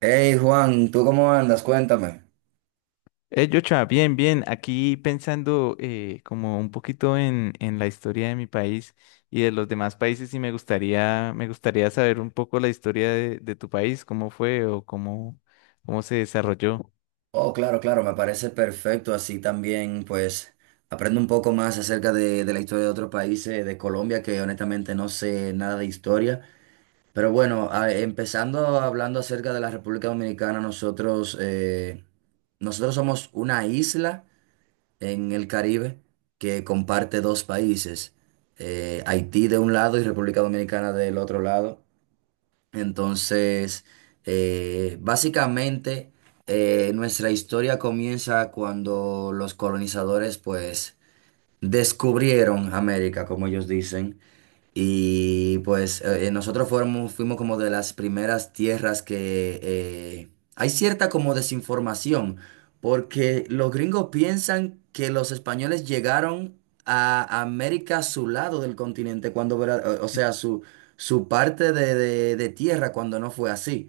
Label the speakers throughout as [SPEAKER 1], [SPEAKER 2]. [SPEAKER 1] Hey Juan, ¿tú cómo andas? Cuéntame.
[SPEAKER 2] Yocha, bien, bien. Aquí pensando como un poquito en la historia de mi país y de los demás países y me gustaría saber un poco la historia de tu país, cómo fue o cómo se desarrolló.
[SPEAKER 1] Oh, claro, claro, me parece perfecto. Así también, pues, aprendo un poco más acerca de la historia de otros países, de Colombia, que honestamente no sé nada de historia. Pero bueno, empezando hablando acerca de la República Dominicana, nosotros, nosotros somos una isla en el Caribe que comparte dos países, Haití de un lado y República Dominicana del otro lado. Entonces, básicamente, nuestra historia comienza cuando los colonizadores, pues, descubrieron América, como ellos dicen. Y pues nosotros fuimos como de las primeras tierras que hay cierta como desinformación, porque los gringos piensan que los españoles llegaron a América a su lado del continente, cuando, o sea, su parte de tierra, cuando no fue así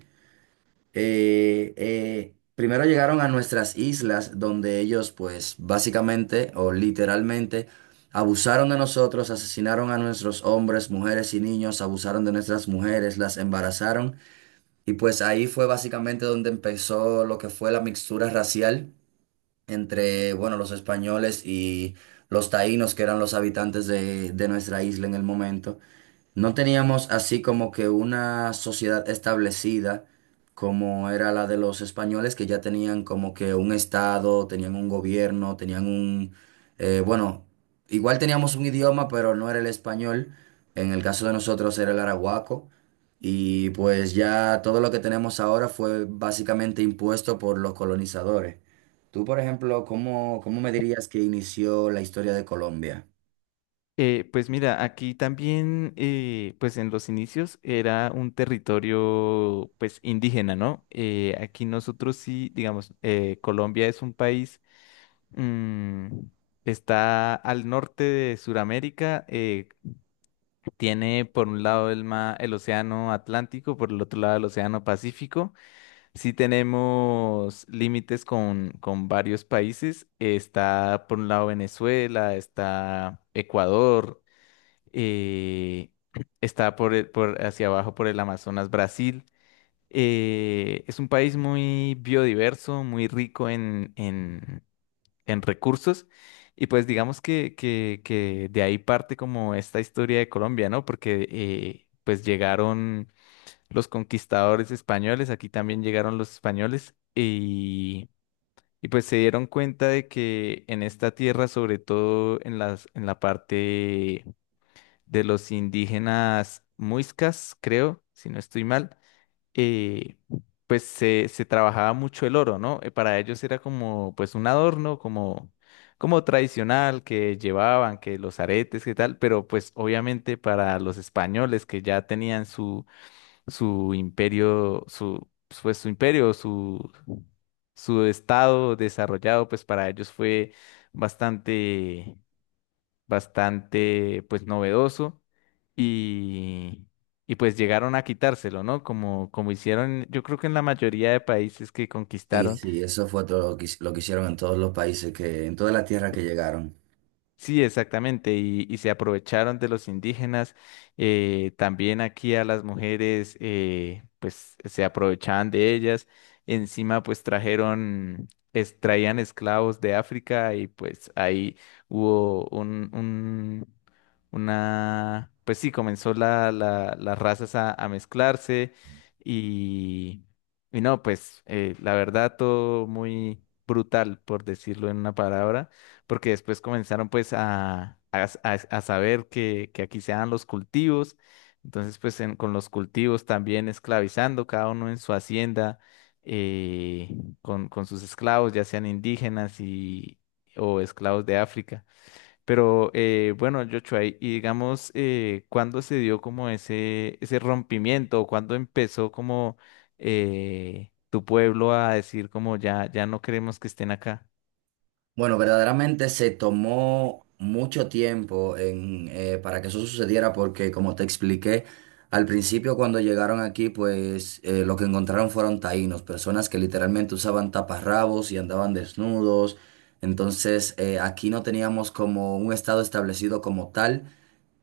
[SPEAKER 1] primero llegaron a nuestras islas donde ellos pues básicamente o literalmente abusaron de nosotros, asesinaron a nuestros hombres, mujeres y niños, abusaron de nuestras mujeres, las embarazaron y pues ahí fue básicamente donde empezó lo que fue la mixtura racial entre, bueno, los españoles y los taínos que eran los habitantes de nuestra isla en el momento. No teníamos así como que una sociedad establecida como era la de los españoles que ya tenían como que un estado, tenían un gobierno, tenían un... bueno, igual teníamos un idioma, pero no era el español. En el caso de nosotros era el arahuaco. Y pues ya todo lo que tenemos ahora fue básicamente impuesto por los colonizadores. Tú, por ejemplo, ¿cómo me dirías que inició la historia de Colombia?
[SPEAKER 2] Pues mira, aquí también, pues en los inicios era un territorio pues indígena, ¿no? Aquí nosotros sí, digamos, Colombia es un país. mm, Está al norte de Sudamérica. Tiene por un lado el océano Atlántico, por el otro lado el océano Pacífico. Sí tenemos límites con, varios países. Está por un lado Venezuela, está Ecuador, eh, está por hacia abajo por el Amazonas Brasil. Es un país muy biodiverso, muy rico en, recursos. Y pues digamos que de ahí parte como esta historia de Colombia, ¿no? Porque pues llegaron los conquistadores españoles, aquí también llegaron los españoles y, pues se dieron cuenta de que en esta tierra, sobre todo en la parte de los indígenas muiscas, creo, si no estoy mal, eh, pues se trabajaba mucho el oro, ¿no? Para ellos era como pues un adorno, como tradicional que llevaban, que los aretes, que tal, pero pues obviamente para los españoles que ya tenían su imperio, su, pues su imperio, su estado desarrollado, pues para ellos fue bastante bastante pues novedoso y, y, pues llegaron a quitárselo, ¿no? Como hicieron yo creo que en la mayoría de países que
[SPEAKER 1] Sí,
[SPEAKER 2] conquistaron.
[SPEAKER 1] sí, eso fue todo lo que hicieron en todos los países, que, en todas las tierras que llegaron.
[SPEAKER 2] Sí, exactamente, y se aprovecharon de los indígenas. También aquí a las mujeres, pues se aprovechaban de ellas. Encima, pues traían esclavos de África y pues ahí hubo una, pues sí, comenzó las razas a mezclarse y, y no, pues la verdad todo muy brutal, por decirlo en una palabra porque después comenzaron pues a saber que aquí se dan los cultivos, entonces pues con los cultivos también esclavizando cada uno en su hacienda, eh, con sus esclavos, ya sean indígenas o esclavos de África. Pero bueno, Joshua, y digamos, ¿cuándo se dio como ese rompimiento? ¿O cuándo empezó como tu pueblo a decir como ya, ya no queremos que estén acá?
[SPEAKER 1] Bueno, verdaderamente se tomó mucho tiempo en, para que eso sucediera porque, como te expliqué, al principio cuando llegaron aquí, pues lo que encontraron fueron taínos, personas que literalmente usaban taparrabos y andaban desnudos. Entonces, aquí no teníamos como un estado establecido como tal.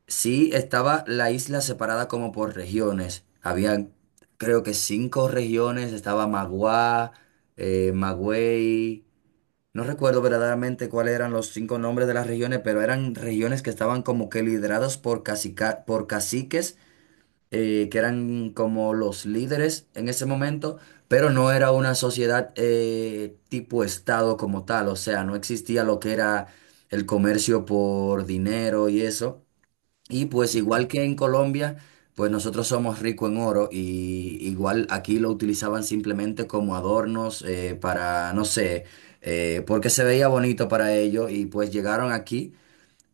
[SPEAKER 1] Sí, estaba la isla separada como por regiones. Había creo que cinco regiones. Estaba Magua, Magüey. No recuerdo verdaderamente cuáles eran los cinco nombres de las regiones, pero eran regiones que estaban como que lideradas por por caciques, que eran como los líderes en ese momento, pero no era una sociedad tipo estado como tal. O sea, no existía lo que era el comercio por dinero y eso. Y pues
[SPEAKER 2] Sí,
[SPEAKER 1] igual que
[SPEAKER 2] claro.
[SPEAKER 1] en Colombia, pues nosotros somos ricos en oro y igual aquí lo utilizaban simplemente como adornos para, no sé, porque se veía bonito para ellos y pues llegaron aquí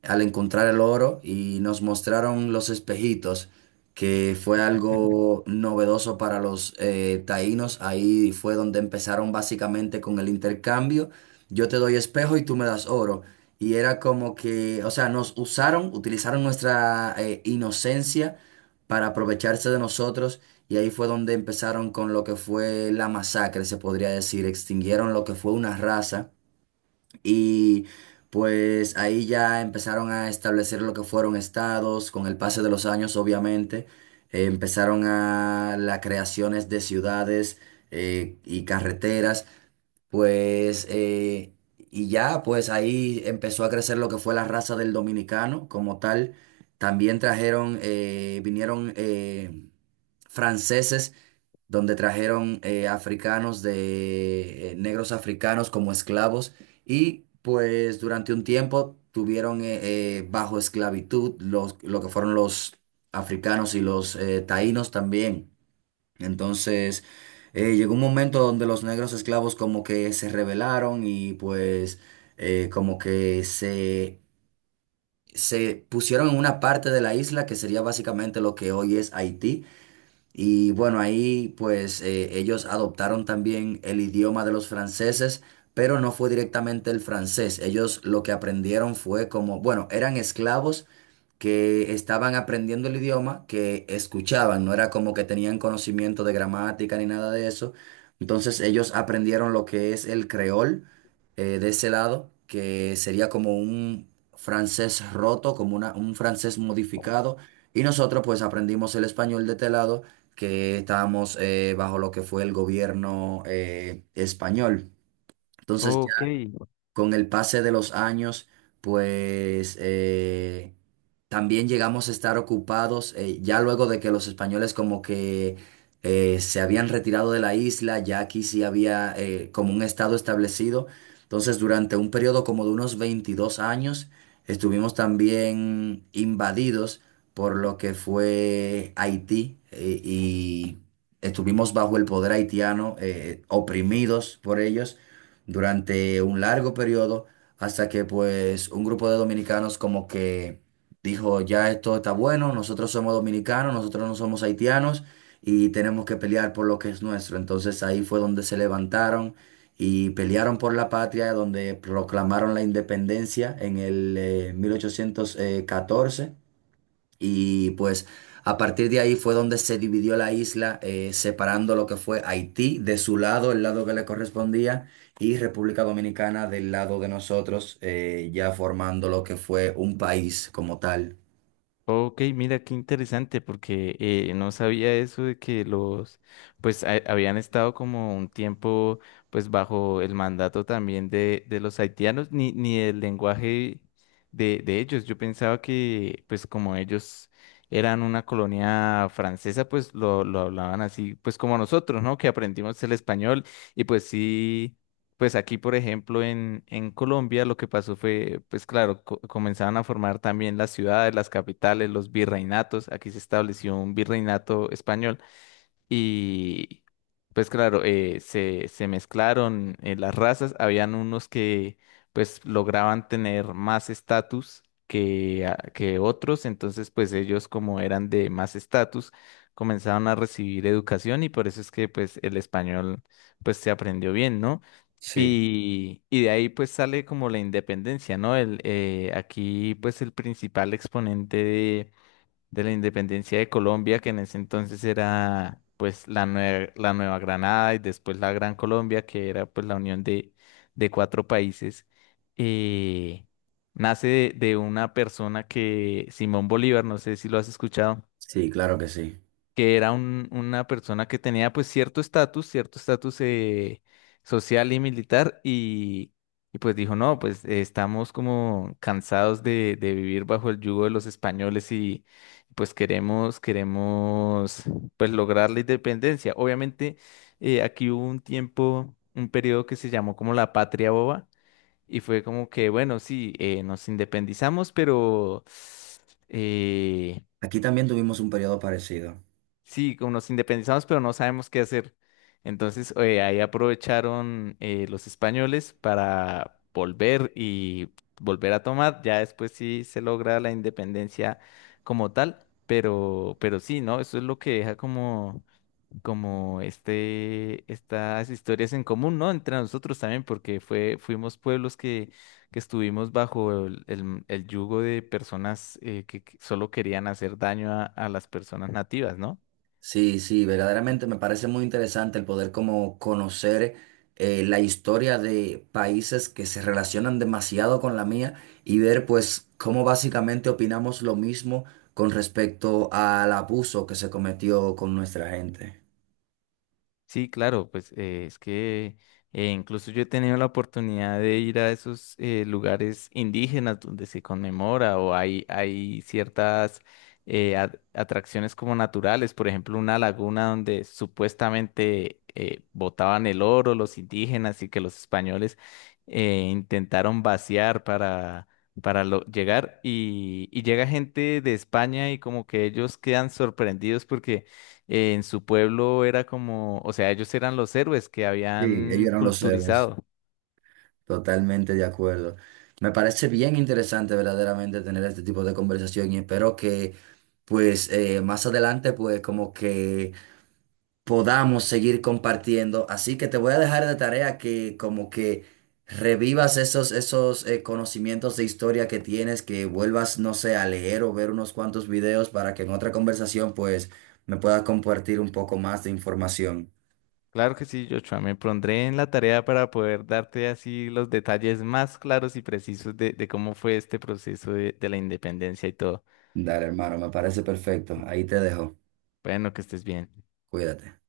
[SPEAKER 1] al encontrar el oro y nos mostraron los espejitos, que fue algo novedoso para los taínos. Ahí fue donde empezaron básicamente con el intercambio. Yo te doy espejo y tú me das oro. Y era como que, o sea, nos usaron, utilizaron nuestra inocencia para aprovecharse de nosotros. Y ahí fue donde empezaron con lo que fue la masacre, se podría decir. Extinguieron lo que fue una raza. Y pues ahí ya empezaron a establecer lo que fueron estados, con el paso de los años obviamente, empezaron a las creaciones de ciudades y carreteras, pues y ya pues ahí empezó a crecer lo que fue la raza del dominicano como tal. También trajeron, vinieron franceses donde trajeron africanos de negros africanos como esclavos y pues durante un tiempo tuvieron bajo esclavitud los, lo que fueron los africanos y los taínos también. Entonces llegó un momento donde los negros esclavos como que se rebelaron y pues como que se... se pusieron en una parte de la isla que sería básicamente lo que hoy es Haití. Y bueno, ahí pues ellos adoptaron también el idioma de los franceses, pero no fue directamente el francés. Ellos lo que aprendieron fue como, bueno, eran esclavos, que estaban aprendiendo el idioma, que escuchaban, no era como que tenían conocimiento de gramática ni nada de eso. Entonces ellos aprendieron lo que es el creol de ese lado, que sería como un francés roto, como un francés modificado. Y nosotros pues aprendimos el español de este lado, que estábamos bajo lo que fue el gobierno español. Entonces
[SPEAKER 2] Ok,
[SPEAKER 1] con el pase de los años, pues también llegamos a estar ocupados, ya luego de que los españoles como que se habían retirado de la isla, ya aquí sí había como un estado establecido. Entonces, durante un periodo como de unos 22 años, estuvimos también invadidos por lo que fue Haití y estuvimos bajo el poder haitiano, oprimidos por ellos durante un largo periodo hasta que pues un grupo de dominicanos como que dijo, ya esto está bueno, nosotros somos dominicanos, nosotros no somos haitianos y tenemos que pelear por lo que es nuestro. Entonces ahí fue donde se levantaron y pelearon por la patria, donde proclamaron la independencia en el 1814. Y pues a partir de ahí fue donde se dividió la isla, separando lo que fue Haití de su lado, el lado que le correspondía, y República Dominicana del lado de nosotros, ya formando lo que fue un país como tal.
[SPEAKER 2] ok, mira qué interesante porque no sabía eso de que los, pues habían estado como un tiempo pues bajo el mandato también de los haitianos, ni el lenguaje de ellos. Yo pensaba que pues como ellos eran una colonia francesa pues lo hablaban así pues como nosotros, ¿no? Que aprendimos el español y pues sí. Pues aquí, por ejemplo, en, Colombia lo que pasó fue, pues claro, comenzaron a formar también las ciudades, las capitales, los virreinatos. Aquí se estableció un virreinato español. Y pues claro, se mezclaron las razas. Habían unos que pues lograban tener más estatus que otros. Entonces pues ellos como eran de más estatus comenzaron a recibir educación y por eso es que pues el español pues se aprendió bien, ¿no?
[SPEAKER 1] Sí.
[SPEAKER 2] Y de ahí pues sale como la independencia, ¿no? Aquí pues el principal exponente de la independencia de Colombia, que en ese entonces era pues la Nueva Granada y después la Gran Colombia, que era pues la unión de cuatro países, eh, nace de una persona que, Simón Bolívar, no sé si lo has escuchado,
[SPEAKER 1] Sí, claro que sí.
[SPEAKER 2] que era una persona que tenía pues cierto estatus, social y militar y, pues dijo, no, pues estamos como cansados de vivir bajo el yugo de los españoles y pues queremos pues lograr la independencia. Obviamente aquí hubo un tiempo, un periodo que se llamó como la Patria Boba y fue como que, bueno, sí, nos independizamos, pero. eh,
[SPEAKER 1] Aquí también tuvimos un periodo parecido.
[SPEAKER 2] Sí, como nos independizamos, pero no sabemos qué hacer. Entonces, ahí aprovecharon los españoles para volver y volver a tomar. Ya después sí se logra la independencia como tal, pero sí, ¿no? Eso es lo que deja como estas historias en común, ¿no? Entre nosotros también, porque fuimos pueblos que estuvimos bajo el yugo de personas, que solo querían hacer daño a las personas nativas, ¿no?
[SPEAKER 1] Sí, sí, verdaderamente me parece muy interesante el poder como conocer la historia de países que se relacionan demasiado con la mía y ver pues cómo básicamente opinamos lo mismo con respecto al abuso que se cometió con nuestra gente.
[SPEAKER 2] Sí, claro, pues es que incluso yo he tenido la oportunidad de ir a esos lugares indígenas donde se conmemora o hay, ciertas atracciones como naturales, por ejemplo, una laguna donde supuestamente botaban el oro los indígenas y que los españoles intentaron vaciar para llegar y llega gente de España y como que ellos quedan sorprendidos porque en su pueblo era como, o sea, ellos eran los héroes que
[SPEAKER 1] Sí, ellos
[SPEAKER 2] habían
[SPEAKER 1] eran los héroes,
[SPEAKER 2] culturizado.
[SPEAKER 1] totalmente de acuerdo. Me parece bien interesante verdaderamente tener este tipo de conversación y espero que pues más adelante pues como que podamos seguir compartiendo. Así que te voy a dejar de tarea que como que revivas esos conocimientos de historia que tienes, que vuelvas, no sé, a leer o ver unos cuantos videos para que en otra conversación pues me puedas compartir un poco más de información.
[SPEAKER 2] Claro que sí, Joshua, me pondré en la tarea para poder darte así los detalles más claros y precisos de cómo fue este proceso de la independencia y todo.
[SPEAKER 1] Dale, hermano, me parece perfecto. Ahí te dejo.
[SPEAKER 2] Bueno, que estés bien.
[SPEAKER 1] Cuídate.